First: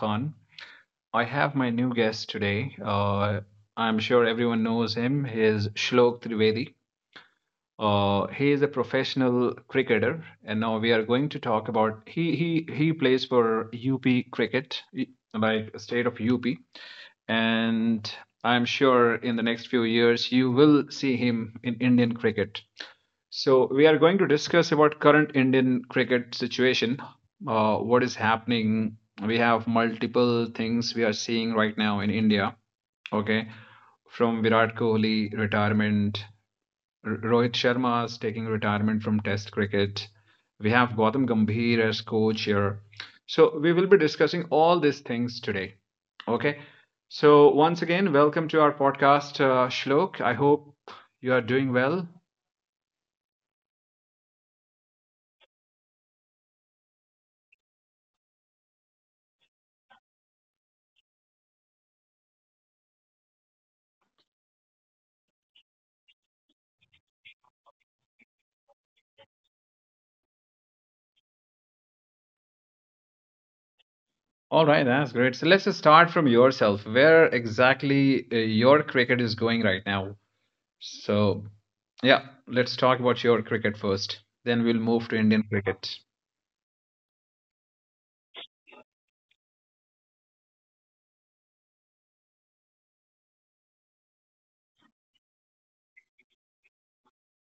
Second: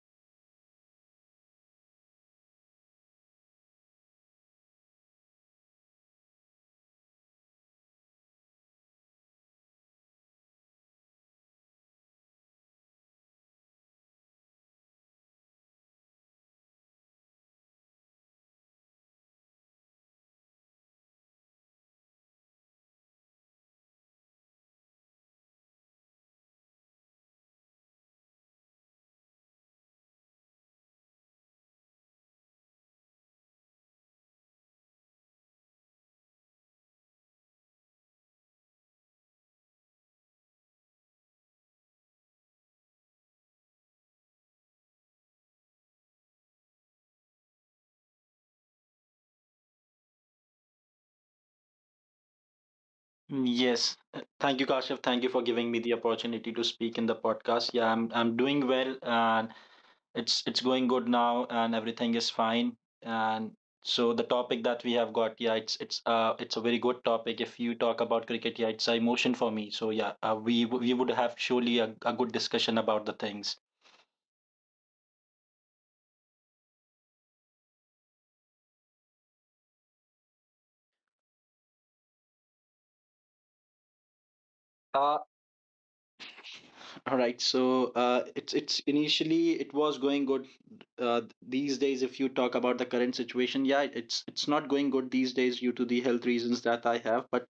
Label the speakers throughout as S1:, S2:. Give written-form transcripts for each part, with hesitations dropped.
S1: Khan. I have my new guest today. I'm sure everyone knows him. He is Shlok Trivedi. He is a professional cricketer, and now we are going to talk about he plays for UP cricket, like state of UP, and I'm sure in the next few years you will see him in Indian cricket. So we are going to discuss about current Indian cricket situation. What is happening? We have multiple things we are seeing right now in India. Okay, from Virat Kohli retirement, Rohit Sharma is taking retirement from Test cricket. We have Gautam Gambhir as coach here. So we will be discussing all these things today. Okay. So once again, welcome to our podcast, Shlok. I hope you are doing well.
S2: Yes. Thank you, Kashif. Thank you for giving me the opportunity to speak in the podcast. Yeah, I'm doing well and it's going good now and everything is fine. And so the topic that we have got, yeah, it's it's a very good topic. If you talk about cricket, yeah, it's a emotion for me. So yeah, we would have surely a good discussion about the things.
S1: All right, that's great. So let's just start from yourself. Where exactly your cricket is going right now? So, yeah, let's talk about your cricket first. Then we'll move
S2: Uh,
S1: to Indian cricket.
S2: All right. So it's initially it was going good. Uh, these days, if you talk about the current situation, yeah, it's not going good these days due to the health reasons that I have. But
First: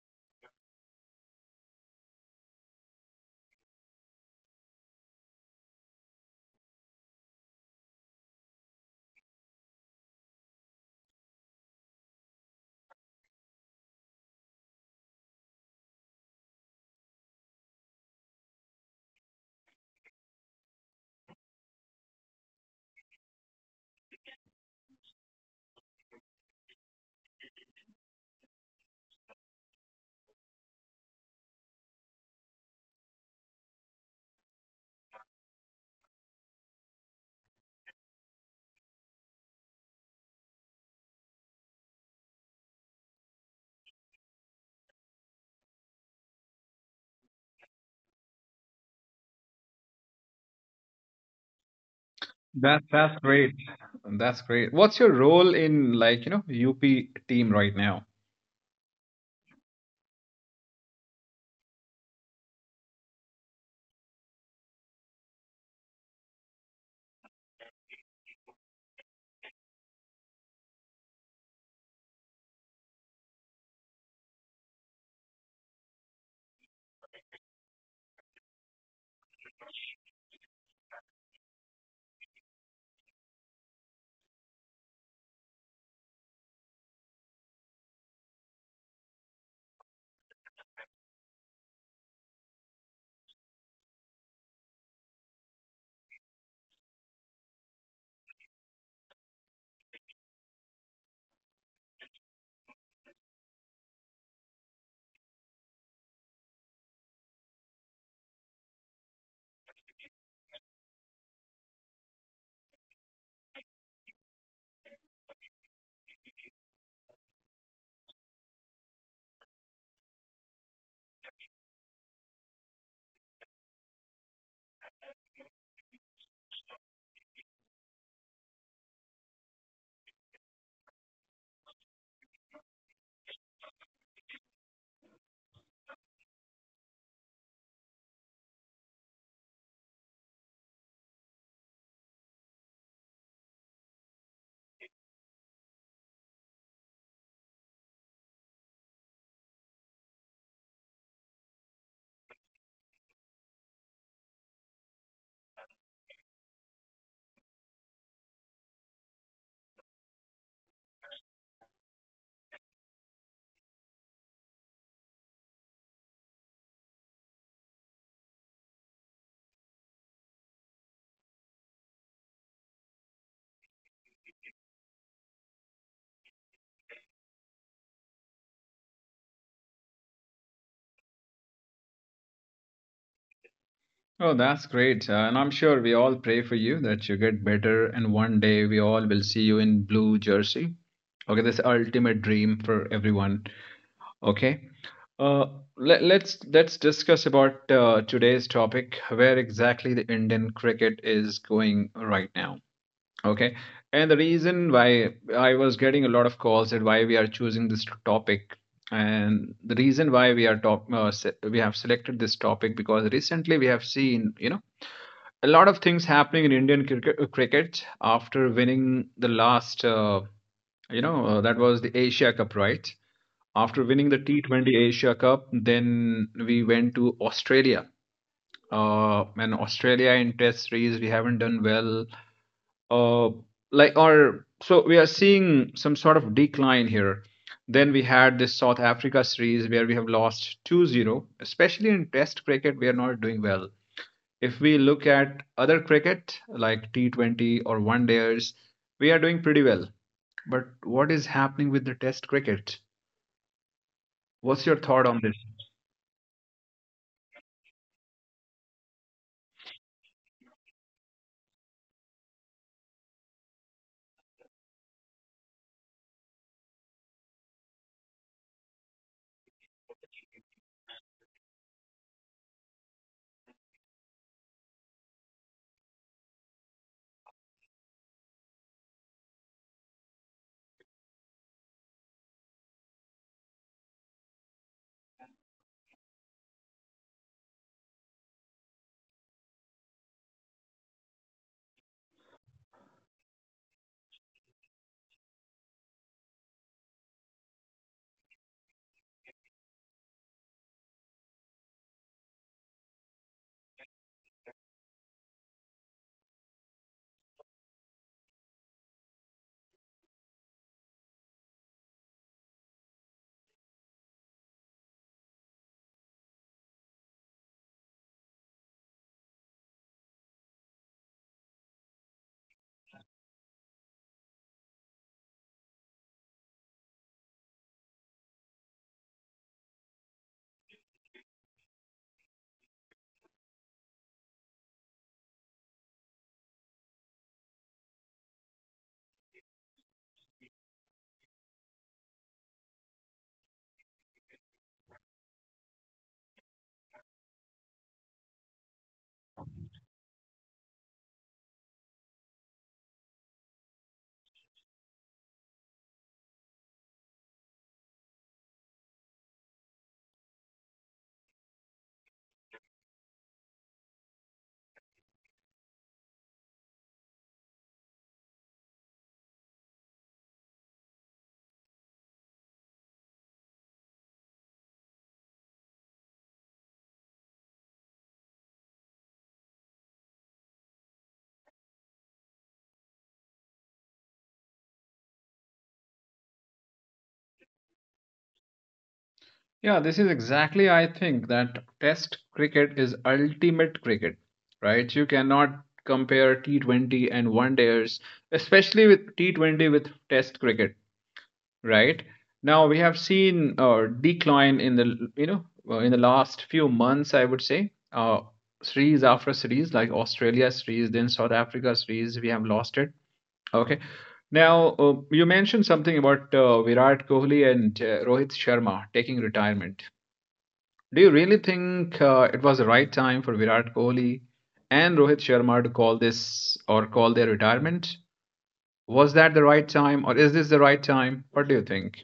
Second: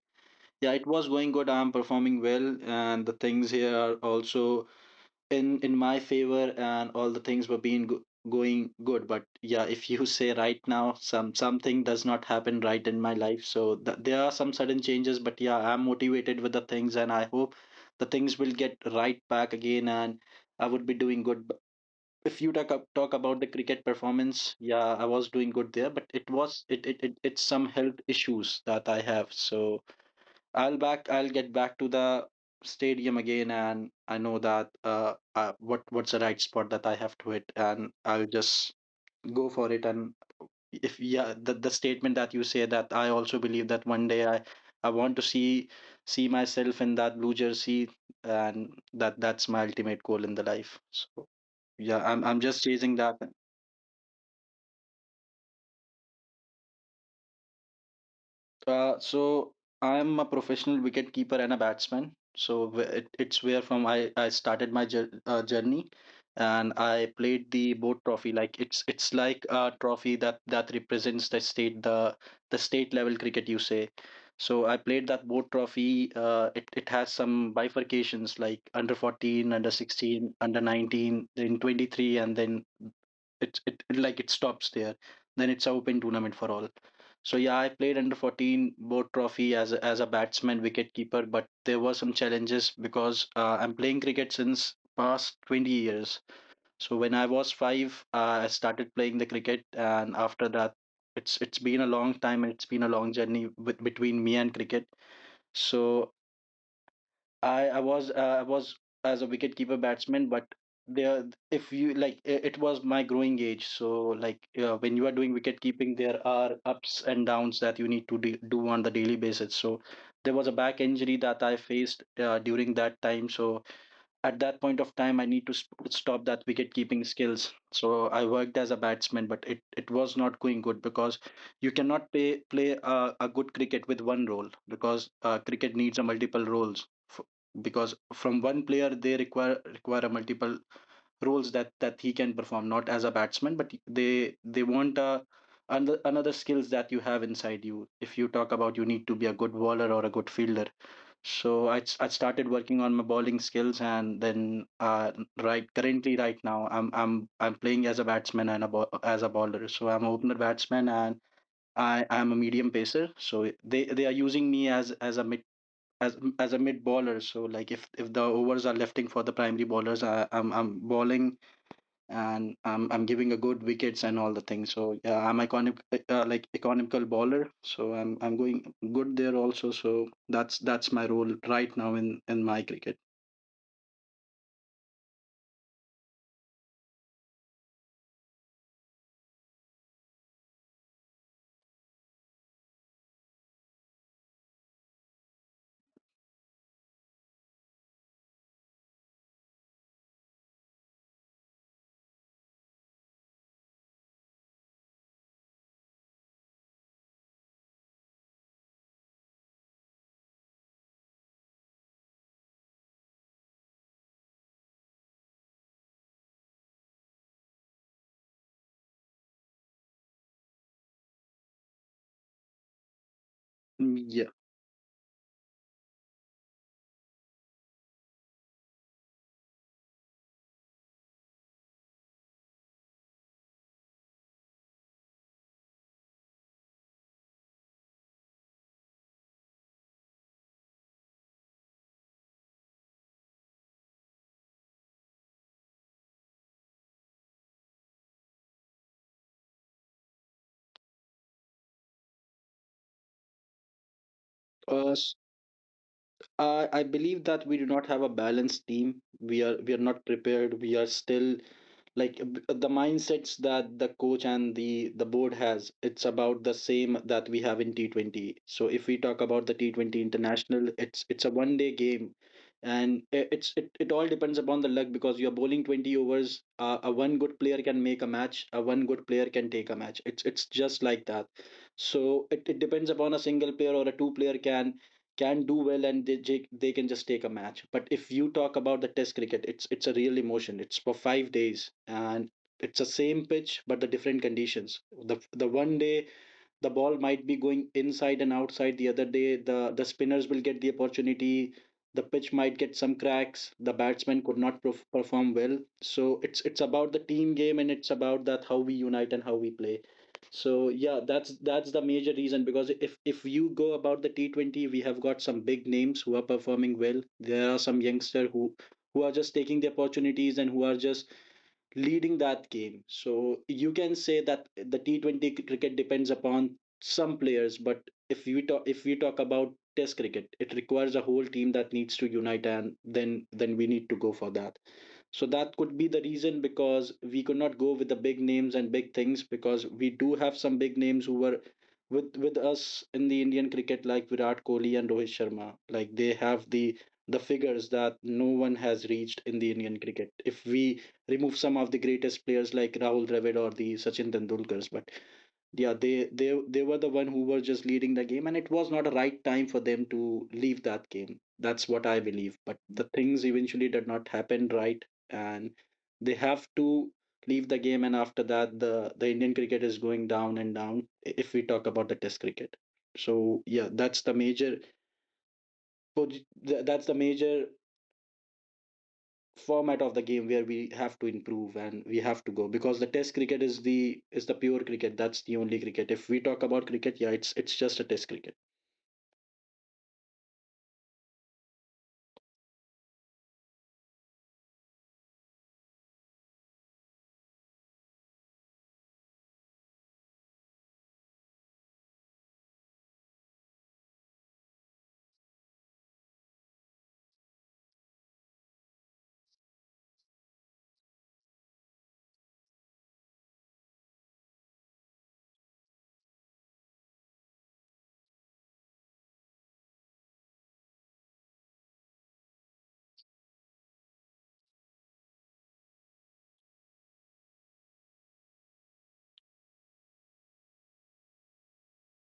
S2: yeah, it was going good. I'm performing well, and the things here are also in my favor and all the things going good. But yeah, if you say right now, something does not happen right in my life, so there are some sudden changes. But yeah, I'm motivated with the things, and I hope the things will get right back again, and I would be doing good. But if you talk about the cricket performance, yeah, I was doing good there, but it was it's some health issues that I have. So I'll back. I'll get back to the stadium again, and I know that what's the right spot that I have to hit, and I'll just go for it. And if yeah, the statement that you say, that I also believe that one day I want to see myself in that blue jersey, and that's my ultimate goal in the life. So yeah, I'm just
S1: That
S2: chasing that.
S1: that's great. That's great. What's your role in like, you know, UP team right now?
S2: So I'm a professional wicket keeper and a batsman. So it's where from I started my journey, and I played the boat trophy. Like it's like a trophy that that represents the state level cricket, you say. So I played that boat trophy. It it has some bifurcations like under 14, under 16, under 19, then 23, and then like it stops there. Then it's a open tournament for all. So yeah, I played under 14 board trophy as as a batsman, wicket keeper. But there were some challenges because I'm playing cricket since past 20 years. So when I was five, I started playing the cricket, and after that, it's been a long time and it's been a long journey between me and cricket. So I was as a wicketkeeper batsman, but there if you it was my growing age. So like when you are doing wicket keeping, there are ups and downs that you need to do on the daily basis. So there was a back injury that I faced during that time. So at that point of time, I need to stop that wicket keeping skills. So I worked as a batsman, but it was not going good because you cannot play a good cricket with one role because cricket needs a multiple because from one player they require a multiple roles that that he can perform, not as a batsman, but they want a another skills that you have inside you. If you talk about, you need to be a good bowler or a good fielder. So I started working on my bowling skills, and then right currently right now I'm playing as a batsman and a as a bowler. So I'm a opener batsman and I'm a medium pacer. So they are using me as a mid bowler. So like if the overs are lifting for the primary bowlers, I'm bowling and I'm giving a good wickets and all the things. So yeah, I'm iconic, like economical bowler. So I'm going good there also. So that's my role right now in my cricket.
S1: Oh, that's great. And I'm sure we all pray for you that you get better and one day we all will see you in blue jersey. Okay, this ultimate dream for everyone. Okay. Uh, let's discuss about today's topic, where exactly the Indian cricket is going right now. Okay, and the reason why I was getting a lot of calls and why we are choosing this topic, and the reason why we are we have selected this topic because recently we have seen you know a lot of things happening in Indian cricket cricket after winning the last that was the Asia Cup, right? After
S2: Mm,
S1: winning the
S2: yeah.
S1: T20 Asia Cup, then we went to Australia. And Australia in test series, we haven't done well. Uh, or so we are seeing some sort of decline here. Then we had this South Africa series where we have lost 2-0. Especially in test cricket, we are not doing well. If we look at other cricket like T20 or one days, we are doing pretty well. But what is happening with the test cricket? What's your
S2: Uh,
S1: thought on this?
S2: I believe that we do not have a balanced team. We are not prepared. We are still the mindsets that the coach and the board has. It's about the same that we have in T 20. So if we talk about the T 20 international, it's a one day game, and it, it all depends upon the luck because you're bowling 20 overs. A one good player can make a match. A one good player can take a match. It's just like that. So it depends upon a single player or a two player can do well and they can just take a match. But if you talk about the Test cricket, it's a real emotion. It's for 5 days and it's the same pitch but the different conditions. The one day the ball might be going inside and outside, the other day the spinners will get the opportunity, the pitch might get some cracks, the batsmen could not perform well. So it's about the team game and it's about that how we unite and how we play. So yeah, that's the major reason, because if you go about the T20, we have got some big names who are performing well. There are some youngster who are just taking the opportunities and who are just leading that game. So you can say that the T20 cricket depends upon some players, but if we talk about Test cricket, it requires a whole team that needs to unite, and then we need to go for that. So that could be the reason, because we could not go with the big names and big things, because we do have some big names who were with us in the Indian cricket, like Virat Kohli and Rohit Sharma. Like they have the figures that no one has reached in the Indian cricket. If we remove some of the greatest players like Rahul Dravid or the Sachin Tendulkars. But yeah, they were the one who were just leading the game, and it was not a right time for them to leave that game. That's what I believe. But the things eventually did not happen right, and they have to leave the game. And after that, the Indian cricket is going down and down, if we talk about the test cricket. So yeah, that's the major, so that's the major format of the game where we have to improve and we have to go, because the test cricket is the pure cricket. That's the only cricket. If we talk about cricket, yeah, it's just a test cricket.
S1: Yeah, this is exactly, I think, that Test cricket is ultimate cricket, right? You cannot compare T20 and one days, especially with T20 with Test cricket, right? Now we have seen decline in the in the last few months, I would say. Series after series, like Australia series, then South Africa series, we have lost it. Okay. Now, you mentioned something about Virat Kohli and Rohit Sharma taking retirement. Do you really think it was the right time for Virat Kohli and Rohit Sharma to call this or call their retirement? Was that the right time or is this the right time? What do you think?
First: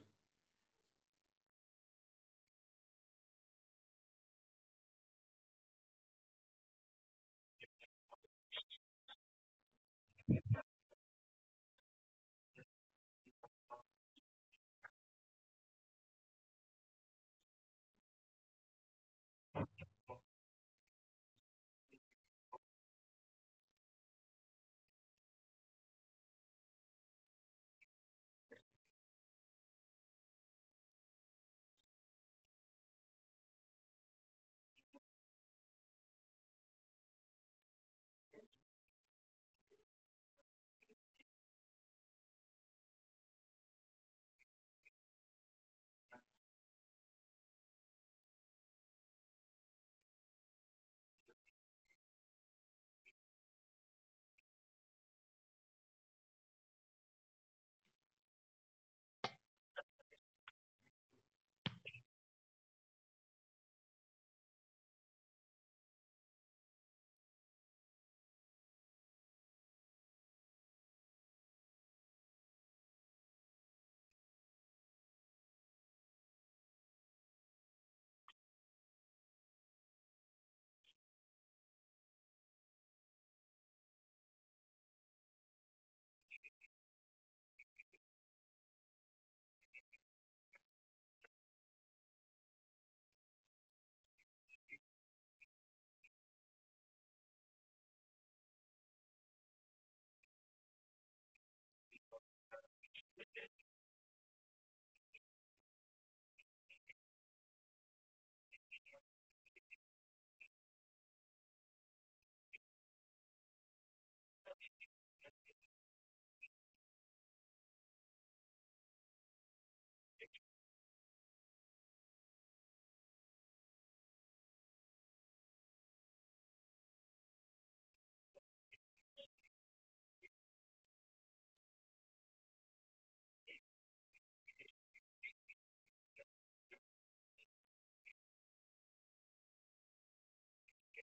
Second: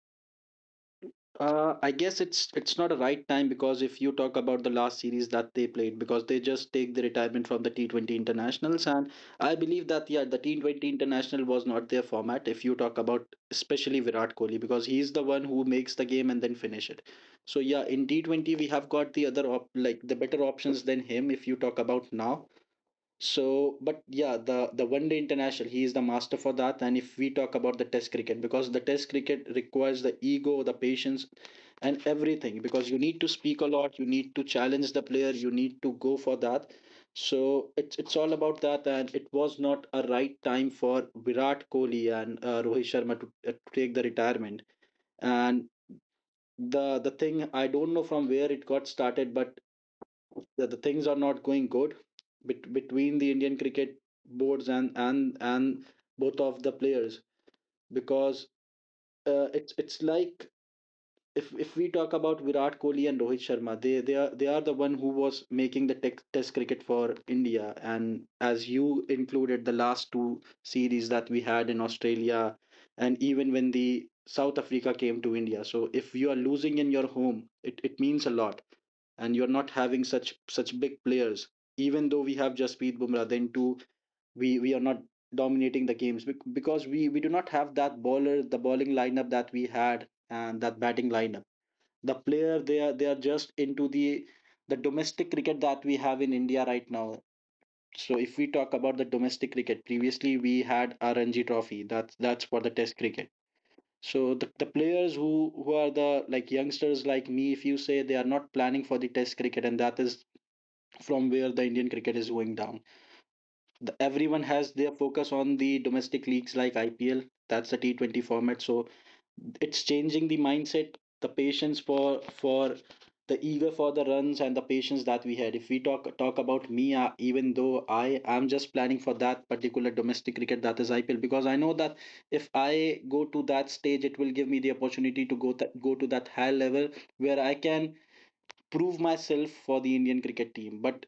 S2: I guess it's not a right time, because if you talk about the last series that they played, because they just take the retirement from the T20 internationals, and I believe that yeah, the T20 international was not their format. If you talk about especially Virat Kohli, because he's the one who makes the game and then finish it. So yeah, in T20 we have got the other like the better options than him. If you talk about now, so, but yeah, the one day international, he is the master for that. And if we talk about the test cricket, because the test cricket requires the ego, the patience, and everything, because you need to speak a lot, you need to challenge the player, you need to go for that. So it's all about that, and it was not a right time for Virat Kohli and Rohit Sharma to take the retirement. And the thing I don't know from where it got started, but that the things are not going good between the Indian cricket boards and both of the players, because it's like if we talk about Virat Kohli and Rohit Sharma, they are the one who was making the test cricket for India. And as you included the last two series that we had in Australia, and even when the South Africa came to India. So if you are losing in your home, it means a lot, and you're not having such big players. Even though we have Jasprit Bumrah, then too we are not dominating the games because we do not have that bowler, the bowling lineup that we had, and that batting lineup. The player, they are just into the domestic cricket that we have in india right now. So if we talk about the domestic cricket, previously we had rng trophy, that's for the test cricket. So the players who are the like youngsters like me, if you say, they are not planning for the test cricket, and that is from where the indian cricket is going down. Everyone has their focus on the domestic leagues like ipl, that's the T20 format. So it's changing the mindset, the patience for the eager for the runs, and the patience that we had. If we talk about me, even though I am just planning for that particular domestic cricket, that is ipl, because I know that if I go to that stage, it will give me the opportunity to go to that high level where I can prove myself for the indian cricket team. But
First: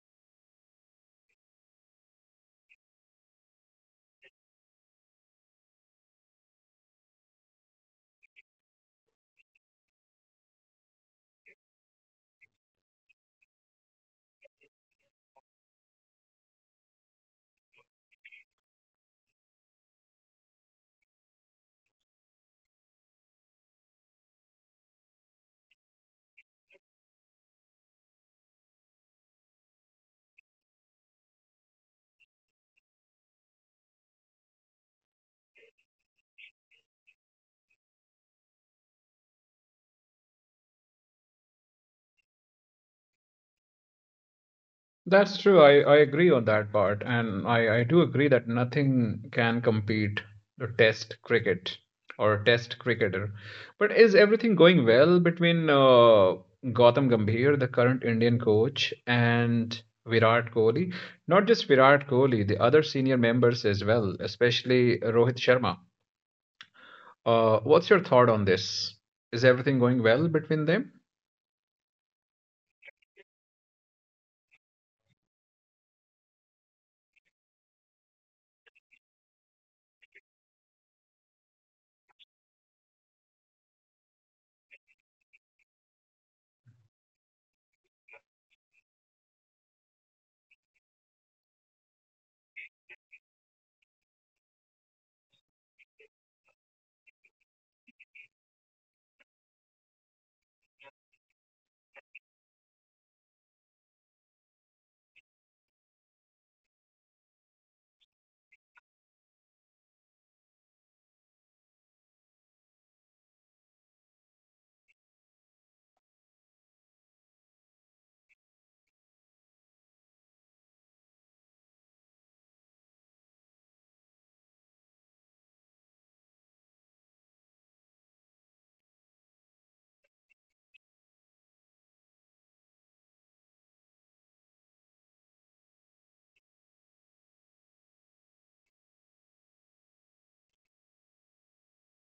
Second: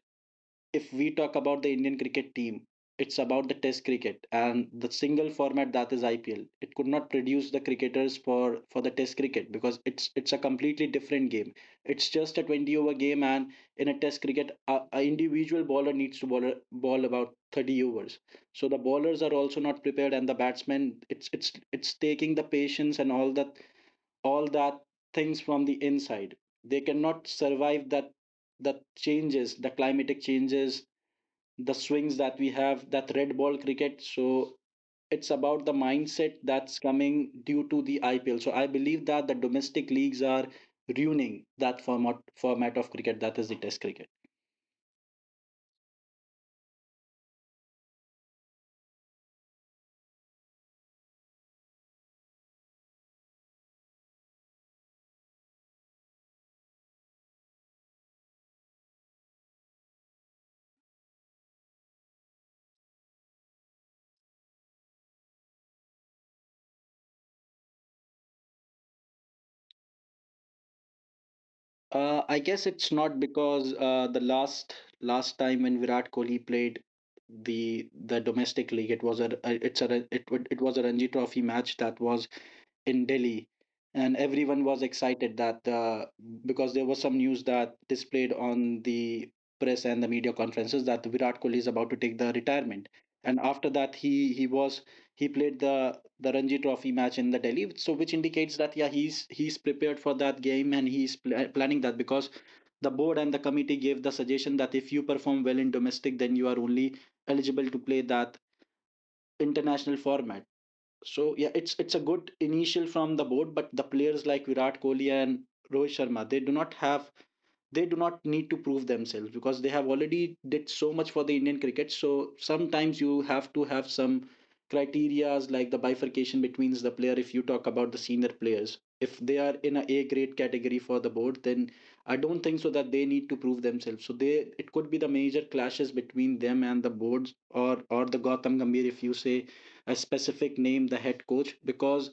S2: if we talk about the Indian cricket team, it's about the test cricket and the single format that is IPL. It could not produce the cricketers for the test cricket because it's a completely different game. It's just a 20 over game, and in a test cricket a individual bowler needs to ball about 30 overs. So the bowlers are also not prepared, and the batsmen, it's taking the patience and all that things from the inside. They cannot survive that, the changes, the climatic changes, the swings that we have, that red ball cricket. So it's about the mindset that's coming due to the IPL. So I believe that the domestic leagues are ruining that format of cricket, that is the test cricket.
S1: That's true. I agree on that part. And I do agree that nothing can compete the test cricket or test cricketer. But is everything going well between Gautam Gambhir, the current Indian coach, and Virat Kohli? Not just Virat Kohli, the other senior members as well, especially Rohit Sharma. What's your thought on this? Is everything going well between them?
S2: I guess it's not, because the last time when virat kohli played the domestic league, it was a it's a it was a ranji trophy match that was in Delhi, and everyone was excited that because there was some news that displayed on the press and the media conferences that Virat Kohli is about to take the retirement. And after that, he was he played the Ranji Trophy match in the Delhi, so which indicates that yeah, he's prepared for that game and planning that because the board and the committee gave the suggestion that if you perform well in domestic, then you are only eligible to play that international format. So yeah, it's a good initial from the board, but the players like Virat Kohli and Rohit Sharma, they do not need to prove themselves because they have already did so much for the indian cricket. So sometimes you have to have some criterias like the bifurcation between the player. If you talk about the senior players, if they are in a grade category for the board, then I don't think so that they need to prove themselves. So they, it could be the major clashes between them and the boards, or or the Gautam Gambhir, if you say a specific name, the head coach. Because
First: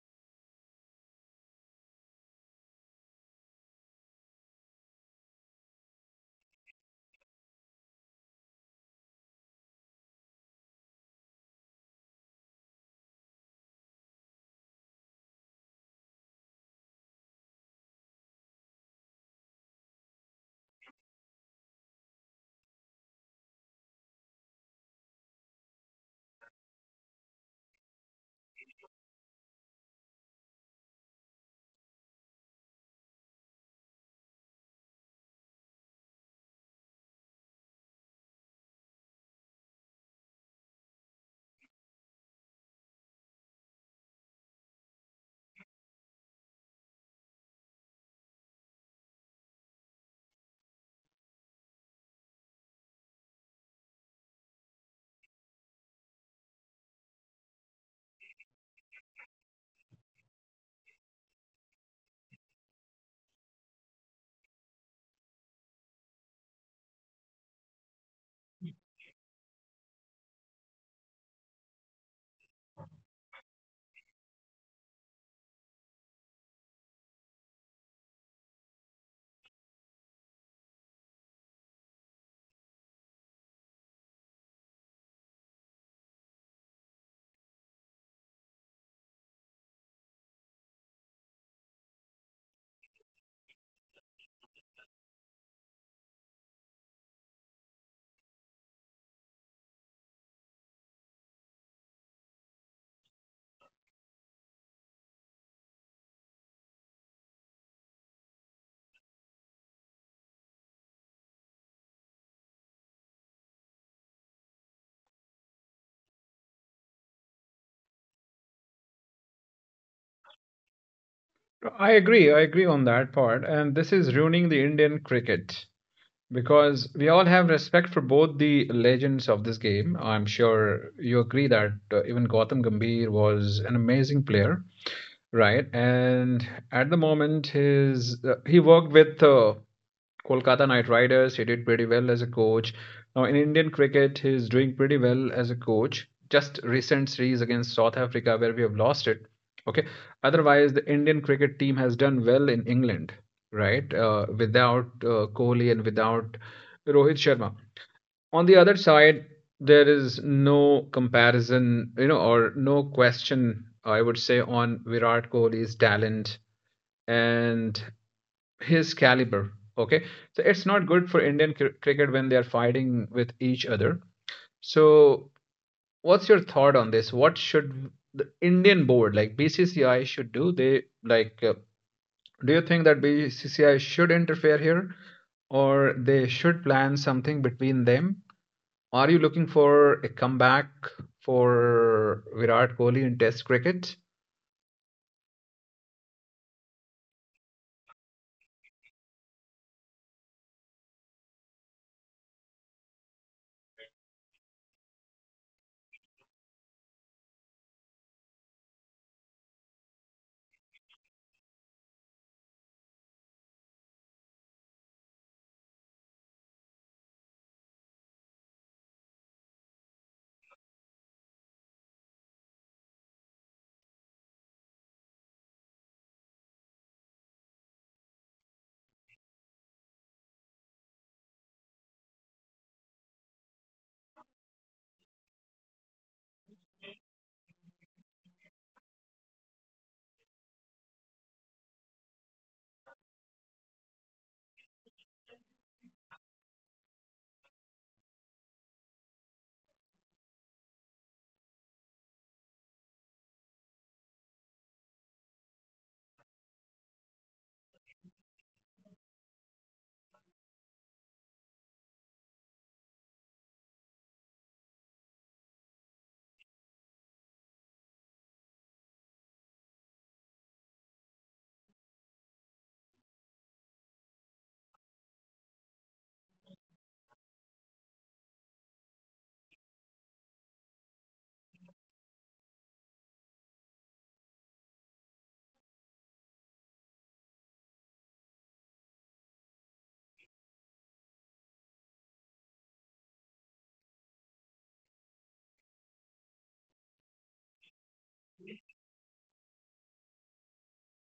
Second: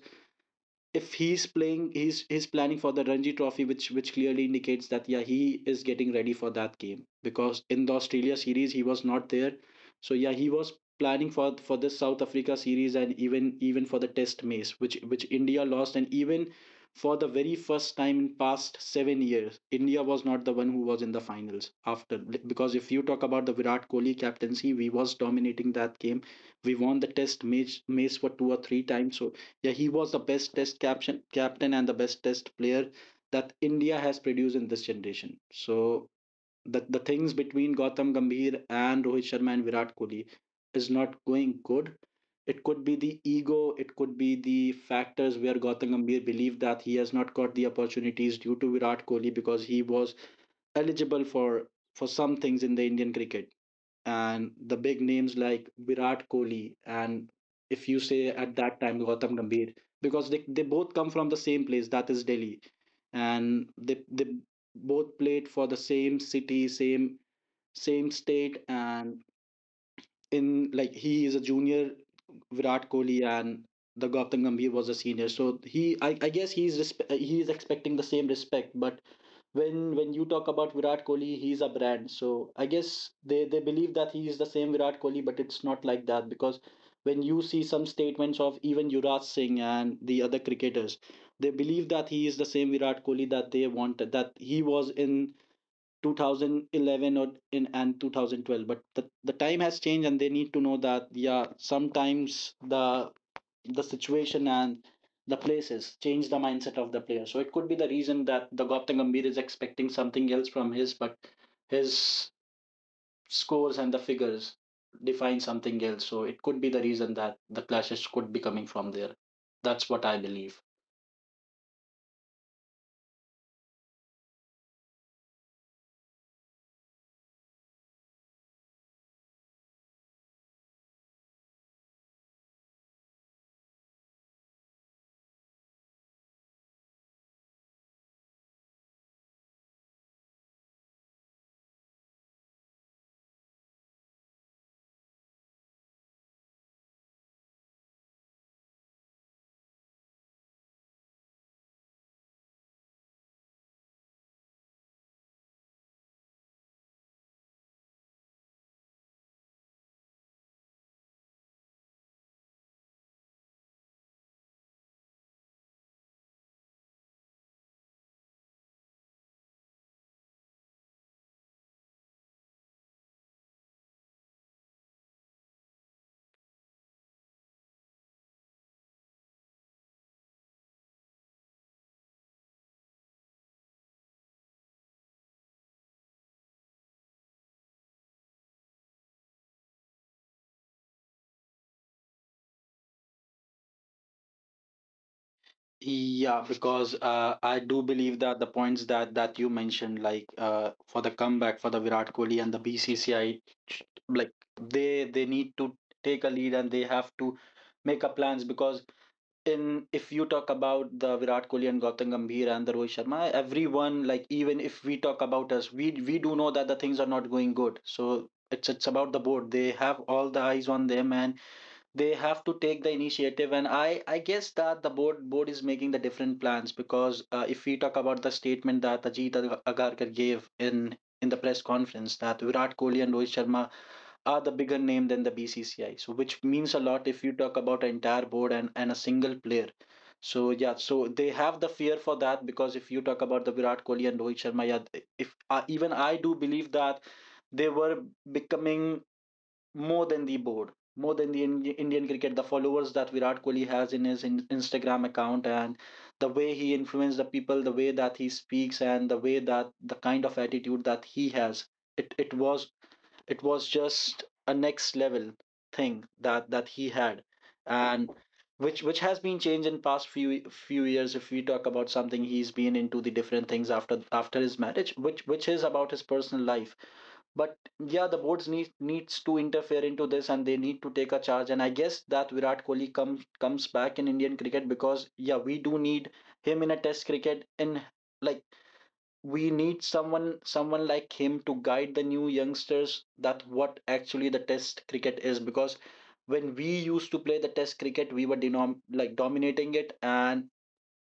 S2: if he's playing, he's planning for the Ranji trophy, which clearly indicates that yeah, he is getting ready for that game, because in the Australia series he was not there. So yeah, he was planning for this South Africa series, and even even for the test match which India lost, and even for the very first time in past 7 years India was not the one who was in the finals after. Because if you talk about the Virat Kohli captaincy, we was dominating that game. We won the test match for two or three times. So yeah, he was the best test captain and the best test player that India has produced in this generation. So the things between Gautam Gambhir and Rohit Sharma and Virat Kohli is not going good. It could be the ego, it could be the factors where Gautam Gambhir believed that he has not got the opportunities due to Virat Kohli because he was eligible for some things in the Indian cricket, and the big names like Virat Kohli and, if you say at that time, Gautam Gambhir, because they both come from the same place, that is Delhi, and they both played for the same city, same same state, and in like he is a junior Virat Kohli, and the Gautam Gambhir was a senior. So he, I guess he is expecting the same respect. But when you talk about Virat Kohli, he's a brand. So I guess they believe that he is the same Virat Kohli, but it's not like that. Because when you see some statements of even Yuvraj Singh and the other cricketers, they believe that he is the same Virat Kohli that they wanted, that he was in 2011 or in and 2012. But the time has changed, and they need to know that yeah, sometimes the situation and the places change the mindset of the player. So it could be the reason that the Gautam Gambhir is expecting something else from his, but his scores and the figures define something else. So it could be the reason that the clashes could be coming from there. That's what I believe.
S1: I agree. I agree on that part. And this is ruining the Indian cricket because we all have respect for both the legends of this game. I'm sure you agree that even Gautam Gambhir was an amazing player. Right, and at the moment, his he worked with Kolkata Knight Riders. He did pretty well as a coach. Now in Indian cricket, he's doing pretty well as a coach. Just recent series against South Africa where we have lost it. Okay, otherwise the Indian cricket team has done well in England, right? Without Kohli and without Rohit Sharma on the other side, there is no comparison, you know, or no question, I would say, on Virat Kohli's talent and his caliber. Okay. So it's not good for Indian cricket when they are fighting with each other. So, what's your thought on this? What should the Indian board, like BCCI, should do? Do you think that BCCI should interfere here, or they should plan something between them? Are you looking for a comeback for Virat Kohli in Test cricket?
S2: Yeah, because I do believe that the points that you mentioned, like for the comeback for the Virat Kohli and the BCCI, like they need to take a lead, and they have to make a plans. Because in, if you talk about the Virat Kohli and Gautam Gambhir and the Rohit Sharma, everyone, like even if we talk about us, we do know that the things are not going good. So it's about the board. They have all the eyes on them, and they have to take the initiative. And I guess that the board is making the different plans, because if we talk about the statement that Ajit Agarkar gave in the press conference, that Virat Kohli and Rohit Sharma are the bigger name than the BCCI. So which means a lot if you talk about an entire board and a single player. So yeah, so they have the fear for that. Because if you talk about the Virat Kohli and Rohit Sharma, yeah, if even I do believe that they were becoming more than the board, more than the Indian cricket. The followers that Virat Kohli has in his Instagram account, and the way he influences the people, the way that he speaks, and the way that the kind of attitude that he has, it it was just a next level thing that he had. And which has been changed in past few years. If we talk about something, he's been into the different things after after his marriage, which is about his personal life. But yeah, the boards needs to interfere into this, and they need to take a charge. And I guess that virat kohli comes back in indian cricket, because yeah, we do need him in a test cricket, in like we need someone like him to guide the new youngsters, that what actually the test cricket is. Because when we used to play the test cricket we were dominating it, and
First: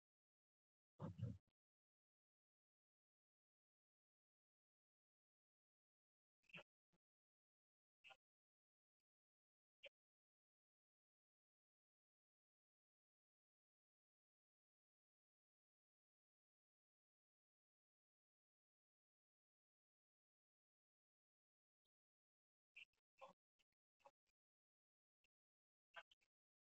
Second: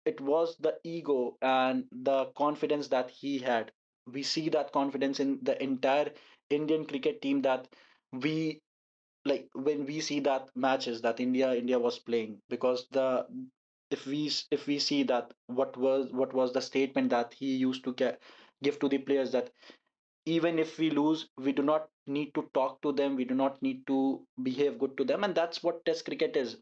S2: it was the ego and the confidence that he had. We see that confidence in the entire indian cricket team, that we, like when we see that matches that India was playing. Because the, if we see that what was the statement that he used to get, give to the players, that even if we lose, we do not need to talk to them. We do not need to behave good to them. And that's what Test cricket is.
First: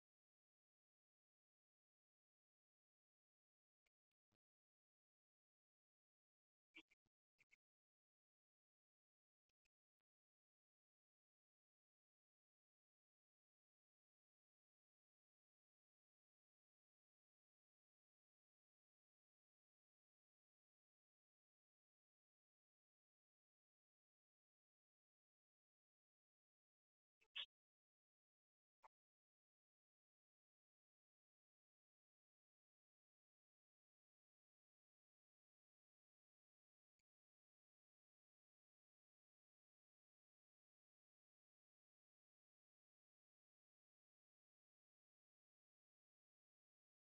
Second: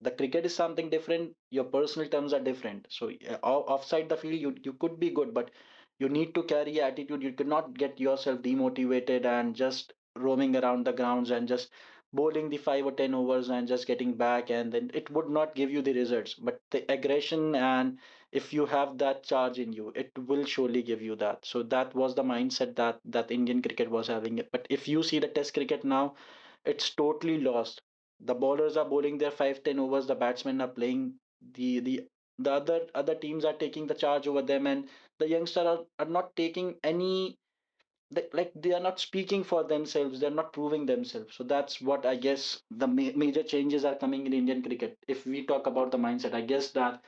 S2: The cricket is something different. Your personal terms are different. So offside the field, you could be good, but you need to carry attitude. You cannot get yourself demotivated and just roaming around the grounds and just bowling the five or ten overs and just getting back, and then it would not give you the results. But the aggression, and if you have that charge in you, it will surely give you that. So that was the mindset that Indian cricket was having. But if you see the Test cricket now, it's totally lost. The bowlers are bowling their 5-10 overs, the batsmen are playing, the the other teams are taking the charge over them, and the youngsters are, not taking any. They, like, they are not speaking for themselves, they're not proving themselves. So that's what, I guess, the major changes are coming in Indian cricket. If we talk about the mindset, I guess that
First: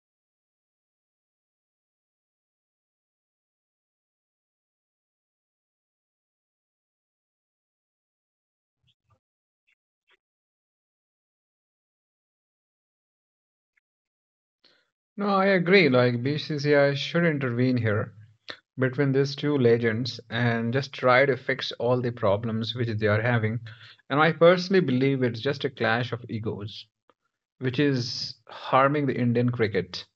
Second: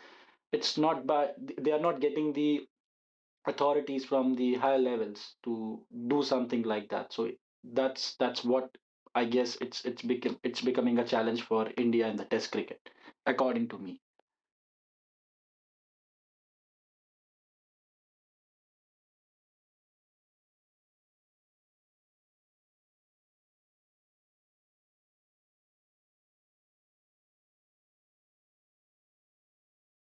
S2: it's not by, they are not getting the authorities from the higher levels to do something like that. So that's what I guess, it's become it's becoming a challenge for India in the Test cricket, according to me.
S1: No, I agree. Like BCCI should intervene here between these two legends and just try to fix all the problems which they are having. And I personally believe it's just a clash of egos, which is harming the Indian cricket.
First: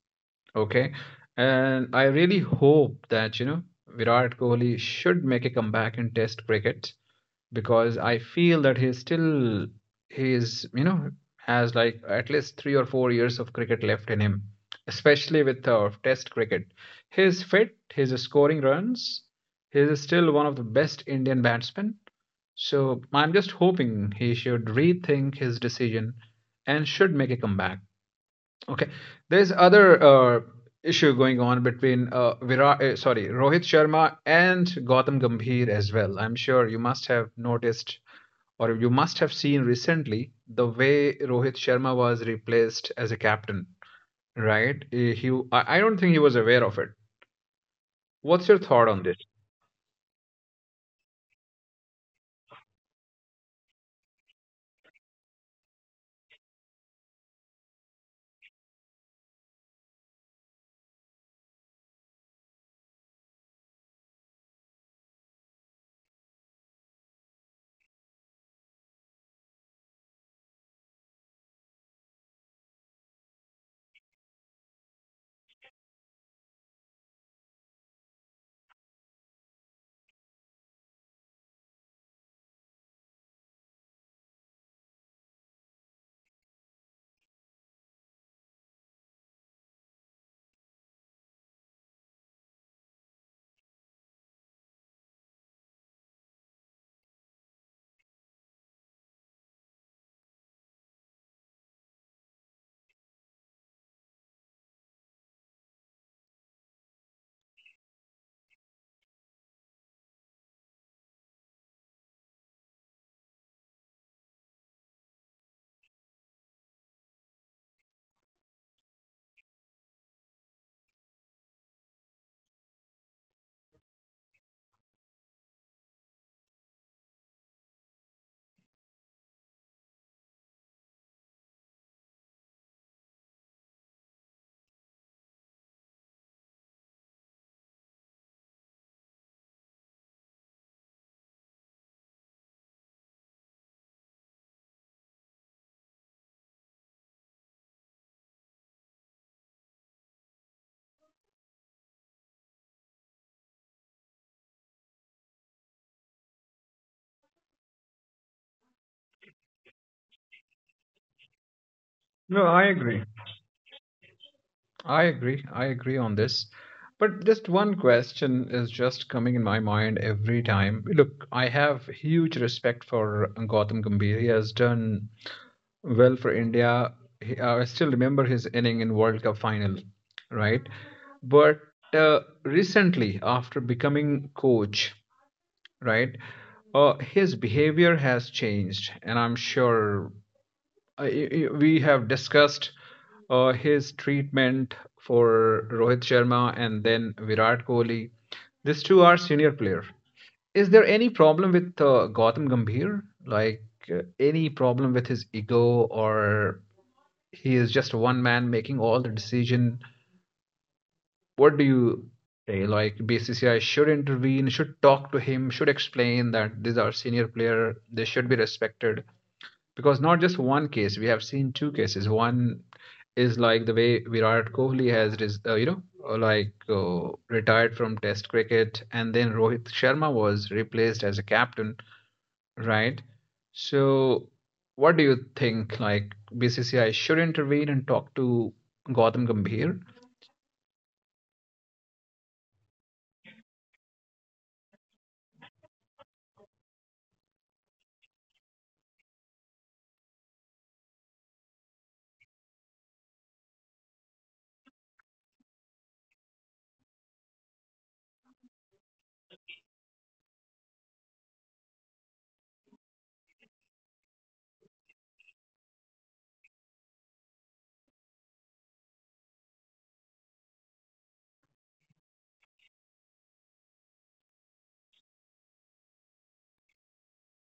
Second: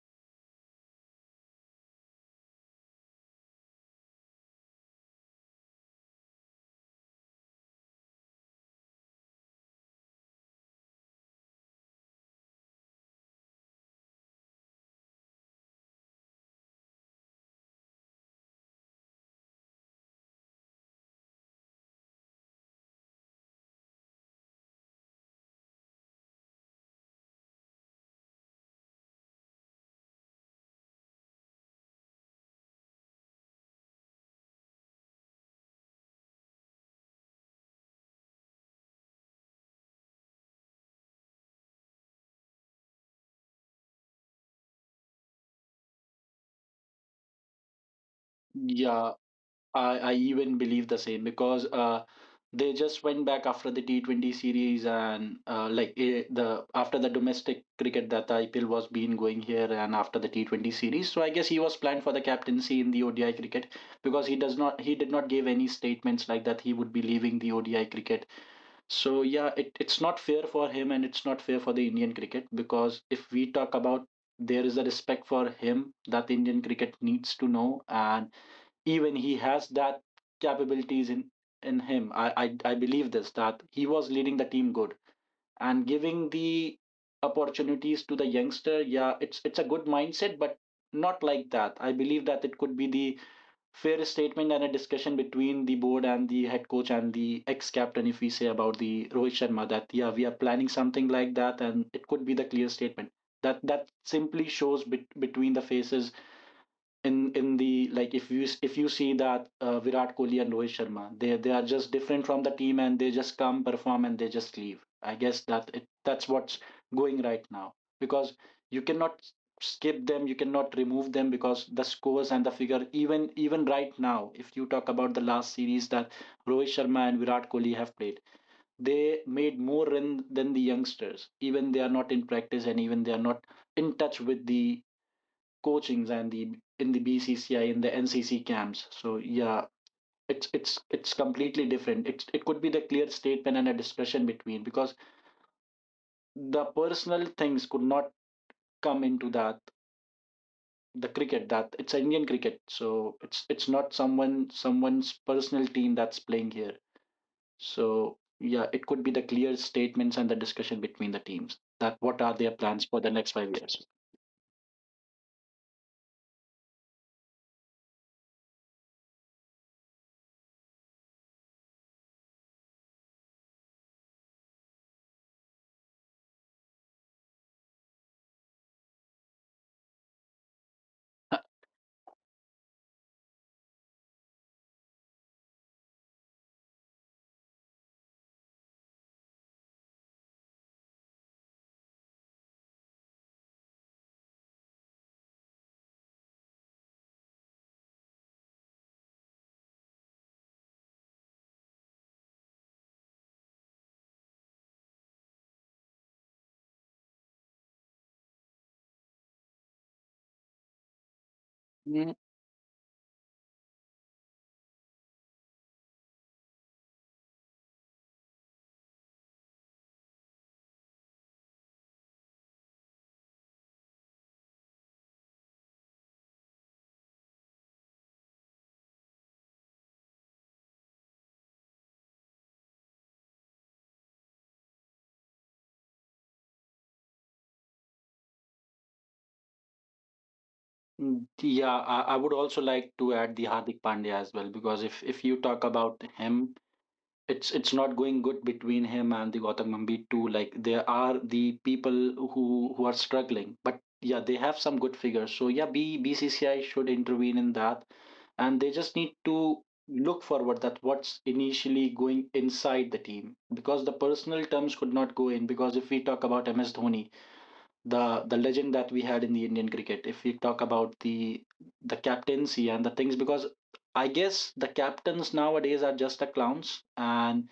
S1: Okay. And I really hope that, you know, Virat Kohli should make a comeback in Test cricket because I feel that he's still he's you know has like at least 3 or 4 years of cricket left in him, especially with Test cricket. He's fit. He's scoring runs. He's still one of the best Indian batsmen. So I'm just hoping he should rethink his decision and should make a comeback. Okay, there's other issue going on between Rohit Sharma and Gautam Gambhir as well. I'm sure you must have noticed or you must have seen recently the way Rohit Sharma was replaced as a captain, right? I don't think he was aware of it. What's your thought on
S2: Yeah,
S1: this?
S2: I even believe the same, because they just went back after the T20 series, and like, eh, the after the domestic cricket, that the IPL was been going here, and after the T20 series. So I guess he was planned for the captaincy in the ODI cricket, because he did not give any statements like that he would be leaving the ODI cricket. So yeah, it's not fair for him, and it's not fair for the Indian cricket, because if we talk about, there is a respect for him that Indian cricket needs to know, and even he has that capabilities in him. I believe this, that he was leading the team good, and giving the opportunities to the youngster. Yeah, it's a good mindset, but not like that. I believe that it could be the fairest statement and a discussion between the board and the head coach and the ex-captain, if we say about the Rohit Sharma, that yeah, we are planning something like that, and it could be the clear statement that simply shows between the faces in the, like, if you see that Virat Kohli and Rohit Sharma, they are just different from the team, and they just come perform and they just leave. I guess that that's what's going right now, because you cannot skip them, you cannot remove them, because the scores and the figure, even right now, if you talk about the last series that Rohit Sharma and Virat Kohli have played, they made more run than the youngsters. Even they are not in practice, and even they are not in touch with the coachings and the, in the BCCI, in the NCC camps. So yeah, it's completely different. It could be the clear statement and a discussion between, because the personal things could not come into that, the cricket, that it's Indian cricket. So it's not someone's personal team that's playing here. So yeah, it could be the clear statements and the discussion between the teams, that what are
S1: No,
S2: their
S1: I
S2: plans for
S1: agree.
S2: the next 5 years.
S1: I agree. I agree on this. But just one question is just coming in my mind every time. Look, I have huge respect for Gautam Gambhir. He has done well for India. I still remember his inning in World Cup final, right? But recently, after becoming coach, right, his behavior has changed, and I'm sure we have discussed his treatment for Rohit Sharma and then Virat Kohli. These two are senior player. Is there any problem with Gautam Gambhir? Like any problem with his ego or he is just one man making all the decision. What do you say? Like BCCI should intervene, should talk to him, should explain that these are senior player, they should be respected. Because not just one case, we have seen two cases. One is like the way Virat Kohli has, retired from Test cricket, and then Rohit Sharma was replaced as a captain. Right. So, what do you think? Like, BCCI should intervene and talk to Gautam Gambhir?
S2: Mm, yeah, I would also like to add the Hardik Pandya as well, because if you talk about him, it's not going good between him and the Gautam Gambhir too. Like, there are the people who who are struggling, but yeah, they have some good figures. So yeah, BCCI should intervene in that, and they just need to look forward, that what's initially going inside the team, because the personal terms could not go in. Because if we talk about MS Dhoni, the legend that we had in the Indian cricket. If we talk about the captaincy and the things, because I guess the captains nowadays are just the clowns, and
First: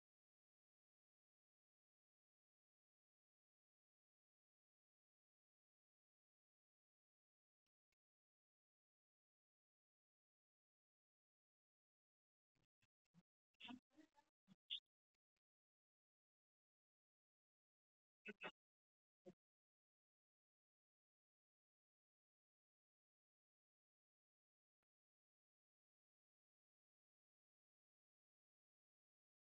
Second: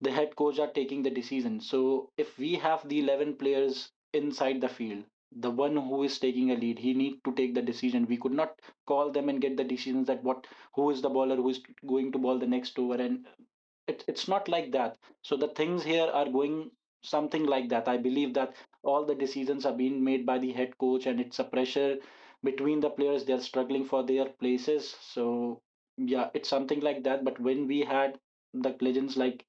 S2: the head coach are taking the decision. So if we have the 11 players inside the field, the one who is taking a lead, he need to take the decision. We could not call them and get the decisions, that what, who is the bowler, who is going to bowl the next over. And it's not like that. So the things here are going something like that, I believe, that all the decisions are being made by the head coach, and it's a pressure between the players, they're struggling for their places. So yeah, it's something like that. But when we had the legends like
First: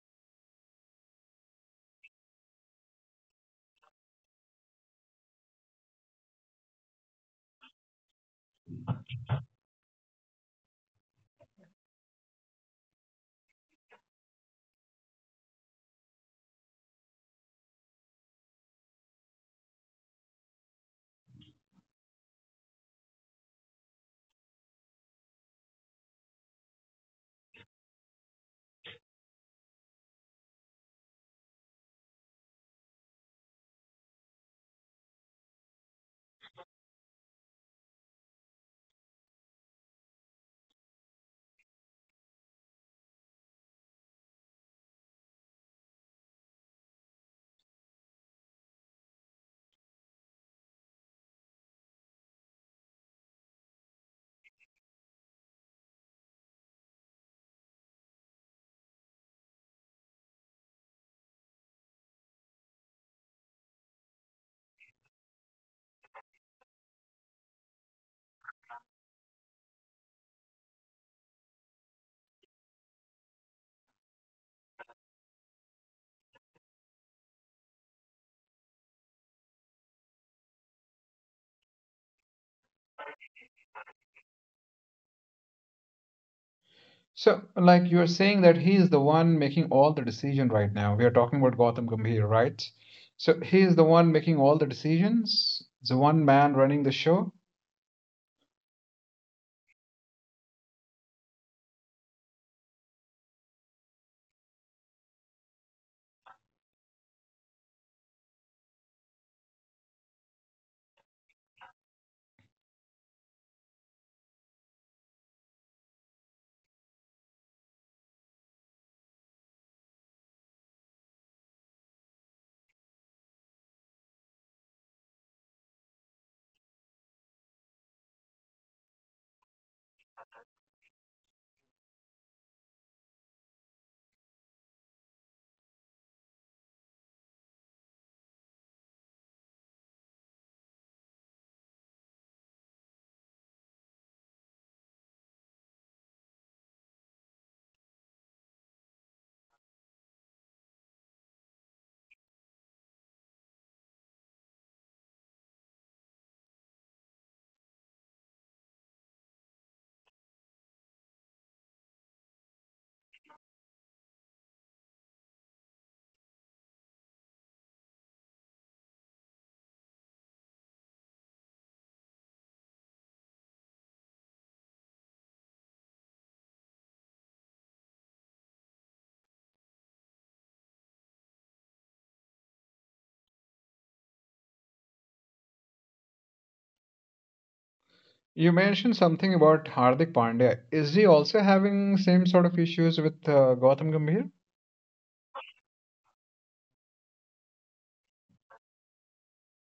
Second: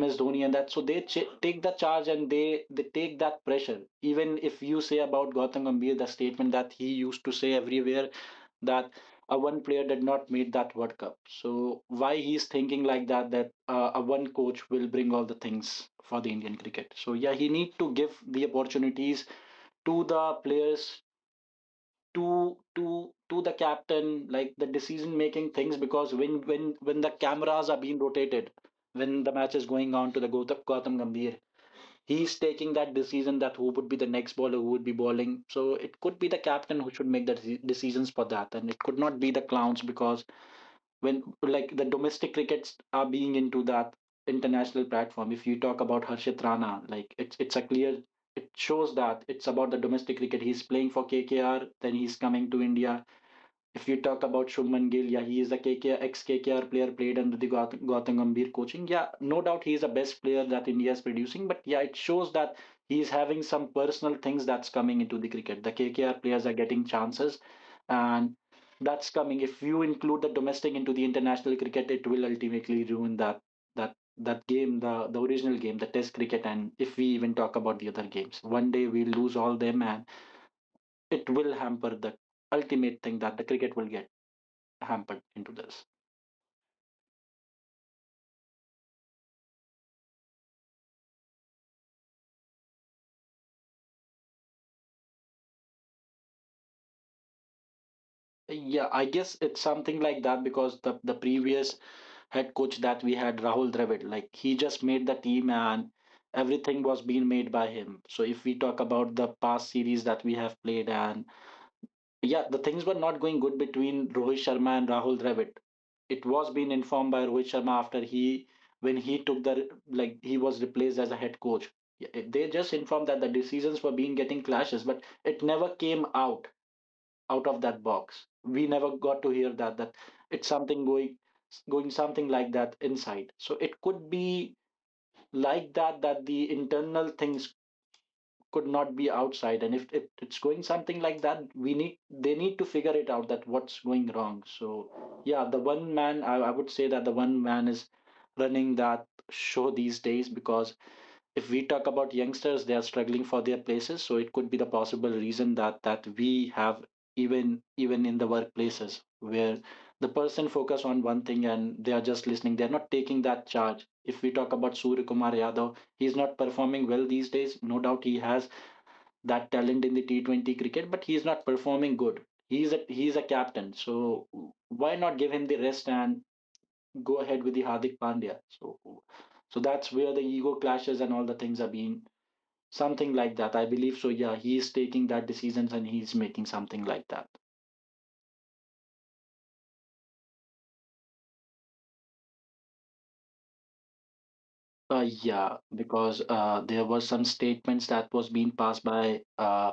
S2: MS Dhoni and that, so they take the charge, and they take that pressure. Even if you say about Gautam Gambhir, the statement that he used to say everywhere, that a one player did not meet that World Cup. So why he's thinking like that, that a one coach will bring all the things for the Indian cricket. So yeah, he need to give the opportunities to the players, to the captain, like the decision making things. Because when the cameras are being rotated, when the match is going on, to the Gautam Gambhir, he's taking that decision, that who would be the next bowler, who would be bowling. So it could be the captain who should make the decisions for that, and it could not be the clowns. Because when, like, the domestic crickets are being into that international platform, if you talk about Harshit Rana, like, it's a clear, it shows that it's about the domestic cricket. He's playing for KKR, then he's coming to India. If you talk about Shubman Gill, yeah, he is a KKR, ex-KKR player, played under the Gautam Gambhir coaching. Yeah, no doubt he is the best player that India is producing. But yeah, it shows that he is having some personal things that's coming into the cricket. The KKR players are getting chances, and that's coming. If you include the domestic into the international cricket, it will ultimately ruin that game, the original game, the Test cricket. And if we even talk about the other games, one day we'll lose all them, and it will hamper the ultimate thing, that the cricket will get hampered into this.
S1: So, like, you're saying that he is the one making all the decision right now. We are talking about Gautam Gambhir, right? So, he is the one making all the decisions, the one man running the show.
S2: Yeah, I guess it's something like that, because the previous head coach that we had, Rahul Dravid, like, he just made the team, and everything was being made by him. So if we talk about the past series that we have played, and yeah, the things were not going good between Rohit Sharma and Rahul Dravid. It was being informed by Rohit Sharma, after he, when he took the, like, he was replaced as a head coach. Yeah, they just informed that the decisions were being getting clashes, but it never came out of that box. We never got to hear that it's something going something like that inside. So it could be like that, that the internal things could not be outside. And if it's going something like that, we need they need to figure it out, that what's going wrong. So yeah, the one man, I would say that the one man is running that show these days, because if we talk about youngsters, they are struggling for their places. So it could be the possible reason, that we have, even in the workplaces, where the person focus on one thing and they are just listening. They are not taking that charge. If we talk about Surya Kumar Yadav, he is not performing well these days. No doubt he has that talent in the T20 cricket, but he is not performing good. He is a captain. So why not give him the rest and go ahead with the Hardik Pandya? So that's where the ego clashes and all the things are being, something like that, I believe. So yeah, he is taking that decisions and he's making something like that.
S1: You mentioned something about Hardik Pandya. Is he also having same sort of issues with Gautam Gambhir?
S2: Yeah, because there were some statements that was being passed by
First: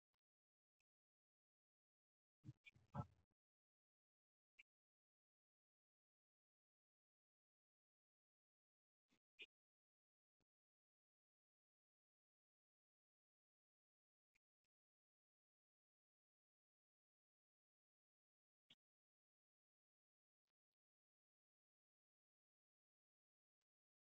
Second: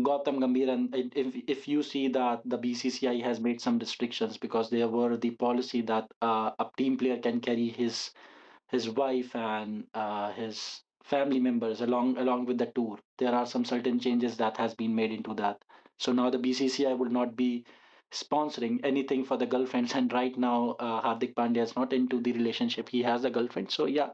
S2: Gautam Gambhir, and if you see that the BCCI has made some restrictions, because there were the policy that a team player can carry his wife and his family members along with the tour. There are some certain changes that has been made into that. So now the BCCI will not be sponsoring anything for the girlfriends. And right now, Hardik Pandya is not into the relationship, he has a girlfriend. So yeah,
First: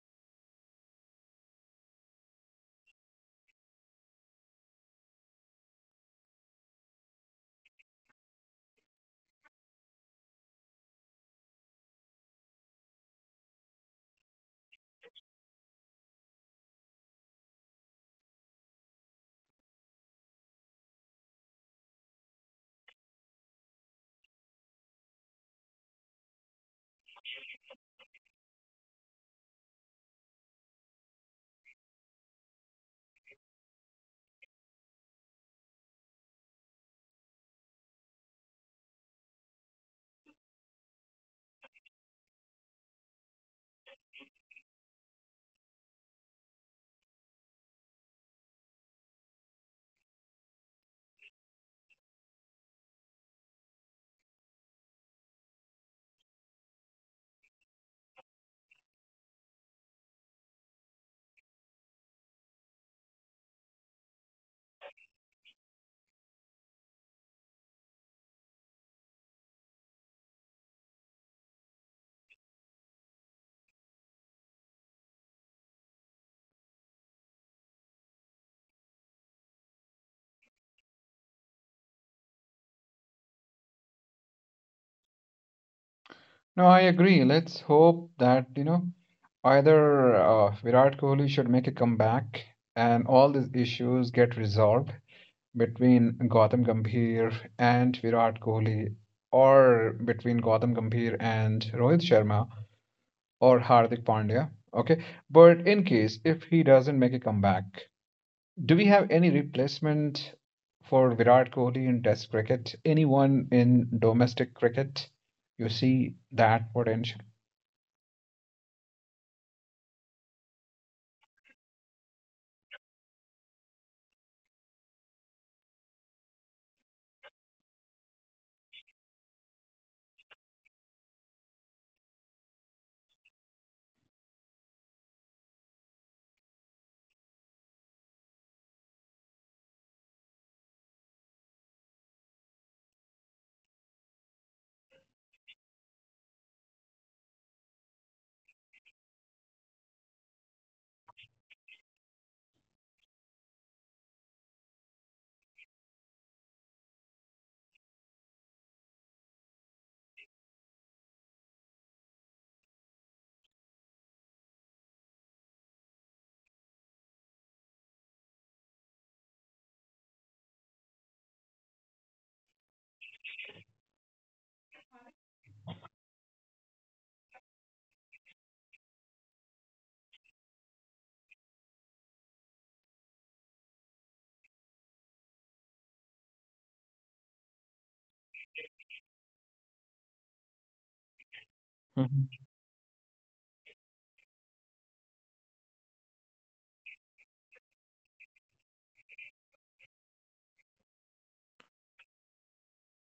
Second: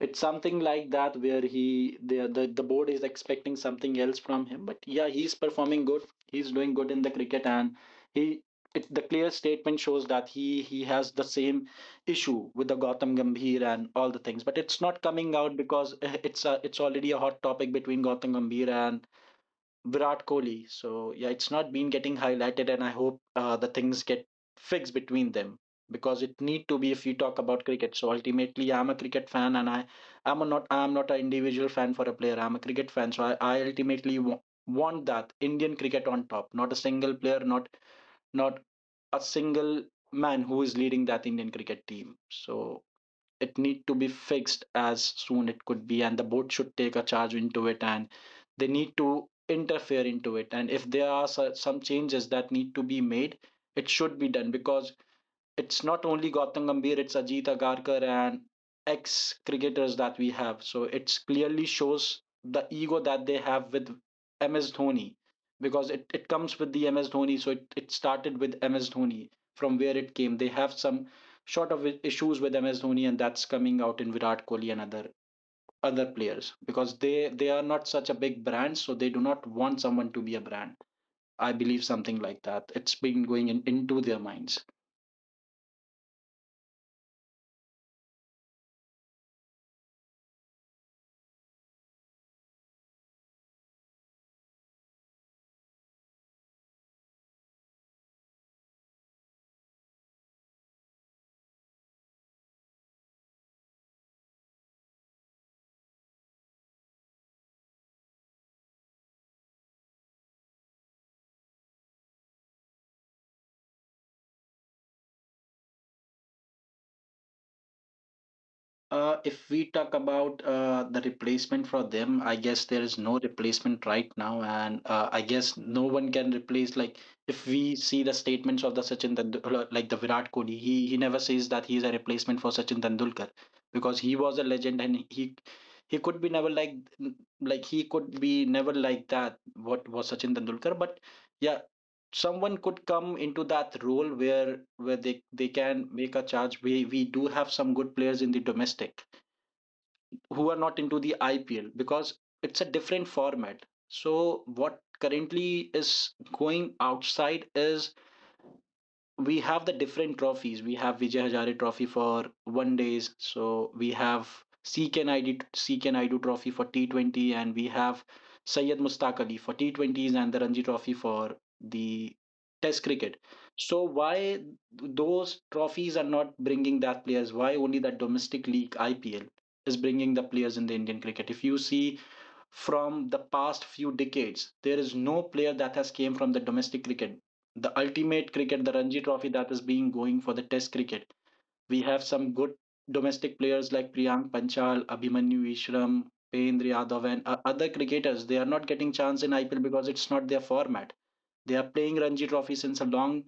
S2: it's something like that, where he the board is expecting something else from him. But yeah, he's performing good, he's doing good in the cricket, and he the clear statement shows that he has the same issue with the Gautam Gambhir and all the things. But it's not coming out, because it's already a hot topic between Gautam Gambhir and Virat Kohli. So yeah, it's not been getting highlighted, and I hope the things get fixed between them, because it need to be. If we talk about cricket, so ultimately, I'm a cricket fan, and I'm not an individual fan for a player. I'm a cricket fan, so I ultimately want that Indian cricket on top, not a single player, not a single man who is leading that Indian cricket team. So it need to be fixed as soon it could be, and the board should take a charge into it, and they need to interfere into it. And if there are some changes that need to be made, it should be done, because it's not only Gautam Gambhir, it's Ajit Agarkar and ex cricketers that we have. So it clearly shows the ego that they have with MS Dhoni because it comes with the MS Dhoni. So it started with MS Dhoni from where it came. They have some sort of issues with MS Dhoni, and that's coming out in Virat Kohli and other players because they are not such a big brand, so they do not want someone to be a brand. I believe something like that it's been going into their minds.
S1: No, I agree. Let's hope that, you know, either Virat Kohli should make a comeback and all these issues get resolved between Gautam Gambhir and Virat Kohli, or between Gautam Gambhir and Rohit Sharma or Hardik Pandya. Okay. But in case if he doesn't make a comeback, do we have any replacement for Virat Kohli in Test cricket? Anyone in domestic cricket? You see that potential?
S2: If we talk about the replacement for them, I guess there is no replacement right now, and I guess no one can replace. Like, if we see the statements of the Sachin Tendulkar, like the Virat Kohli, he never says that he is a replacement for Sachin Tendulkar because he was a legend, and he could be never like he could be never like that. What was Sachin Tendulkar? But yeah, someone could come into that role where they can make a charge. We do have some good players in the domestic who are not into the IPL because it's a different format. So what currently is going outside is we have the different trophies. We have Vijay Hazare Trophy for one days. So we have CK Naidu, CK Naidu Trophy for T20, and we have Syed Mustaq Ali for T20s and the Ranji Trophy for the Test cricket. So why those trophies are not bringing that players? Why only that domestic league IPL is bringing the players in the Indian cricket? If you see from the past few decades. There is no player that has came from the domestic cricket. The ultimate cricket, the Ranji Trophy that is being going for the Test cricket. We have some good domestic players like Priyank Panchal, Abhimanyu Ishram, Pendra Yadav, and other cricketers. They are not getting chance in IPL because it's not their format. They are playing Ranji Trophy since a long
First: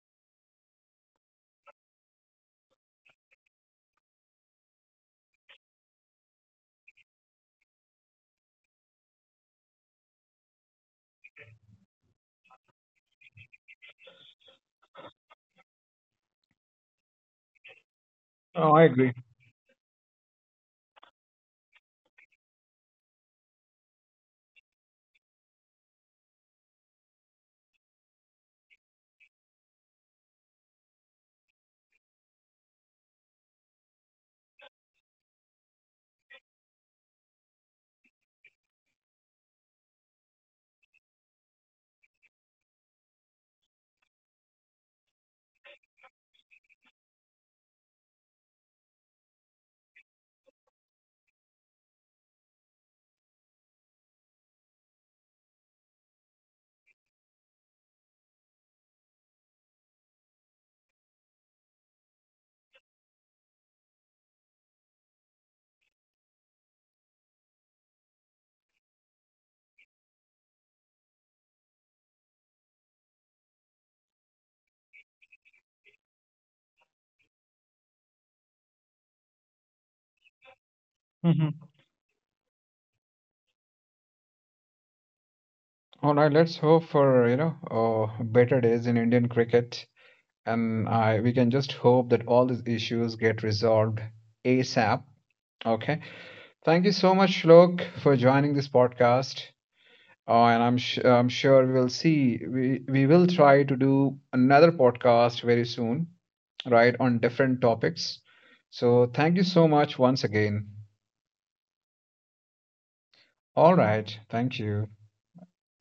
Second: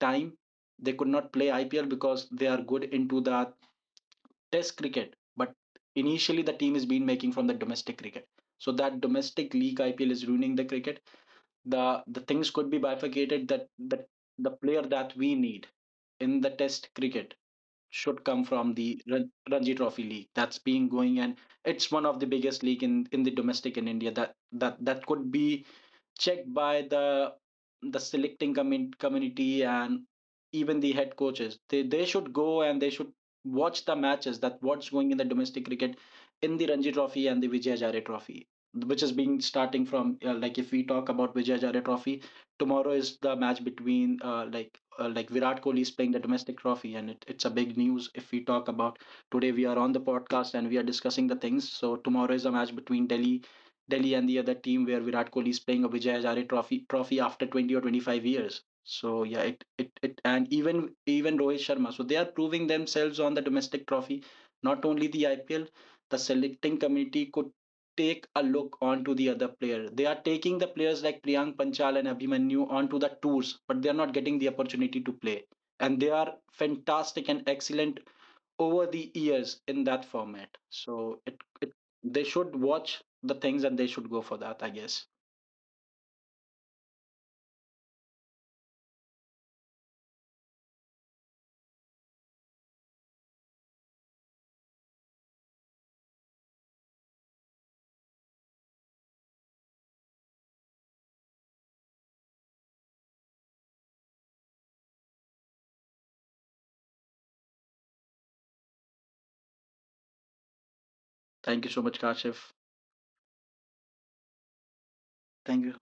S2: time. They could not play IPL because they are good into the test cricket, but initially the team is been making from the domestic cricket, so that domestic league IPL is ruining the cricket. The things could be bifurcated that the player that we need in the test cricket should come
S1: Oh,
S2: from
S1: I
S2: the
S1: agree.
S2: Ranji Trophy League that's being going, and it's one of the biggest league in the domestic in India that that could be checked by the selecting community, and even the head coaches they should go and they should watch the matches that what's going in the domestic cricket, in the Ranji Trophy and the Vijay Hazare Trophy, which is being starting from like, if we talk about Vijay Hazare Trophy, tomorrow is the match between like Virat Kohli is playing the domestic trophy, and it's a big news. If we talk about, today we are on the podcast and we are discussing the things, so tomorrow is a match between Delhi and the other team where Virat Kohli is playing a Vijay Hazare trophy after 20 or 25 years. So yeah, it and even Rohit Sharma. So they are proving themselves on the domestic trophy, not only the IPL. The selecting committee could take a look onto the other player. They are taking the players like Priyank Panchal and Abhimanyu onto the tours, but they are not getting the opportunity to play. And they are fantastic and excellent over the years in that format. So it,
S1: Mhm.
S2: it they should watch the things and they should go for that, I guess.
S1: All right, let's hope for, you know, better days in Indian cricket. And I We can just hope that all these issues get resolved ASAP. Okay. Thank you so much, Shlok, for joining this podcast. And I'm sure we will try to do another podcast very soon, right, on different topics. So thank you so much once again.
S2: Thank you so much, Kashif.
S1: All right. Thank you.
S2: Thank you.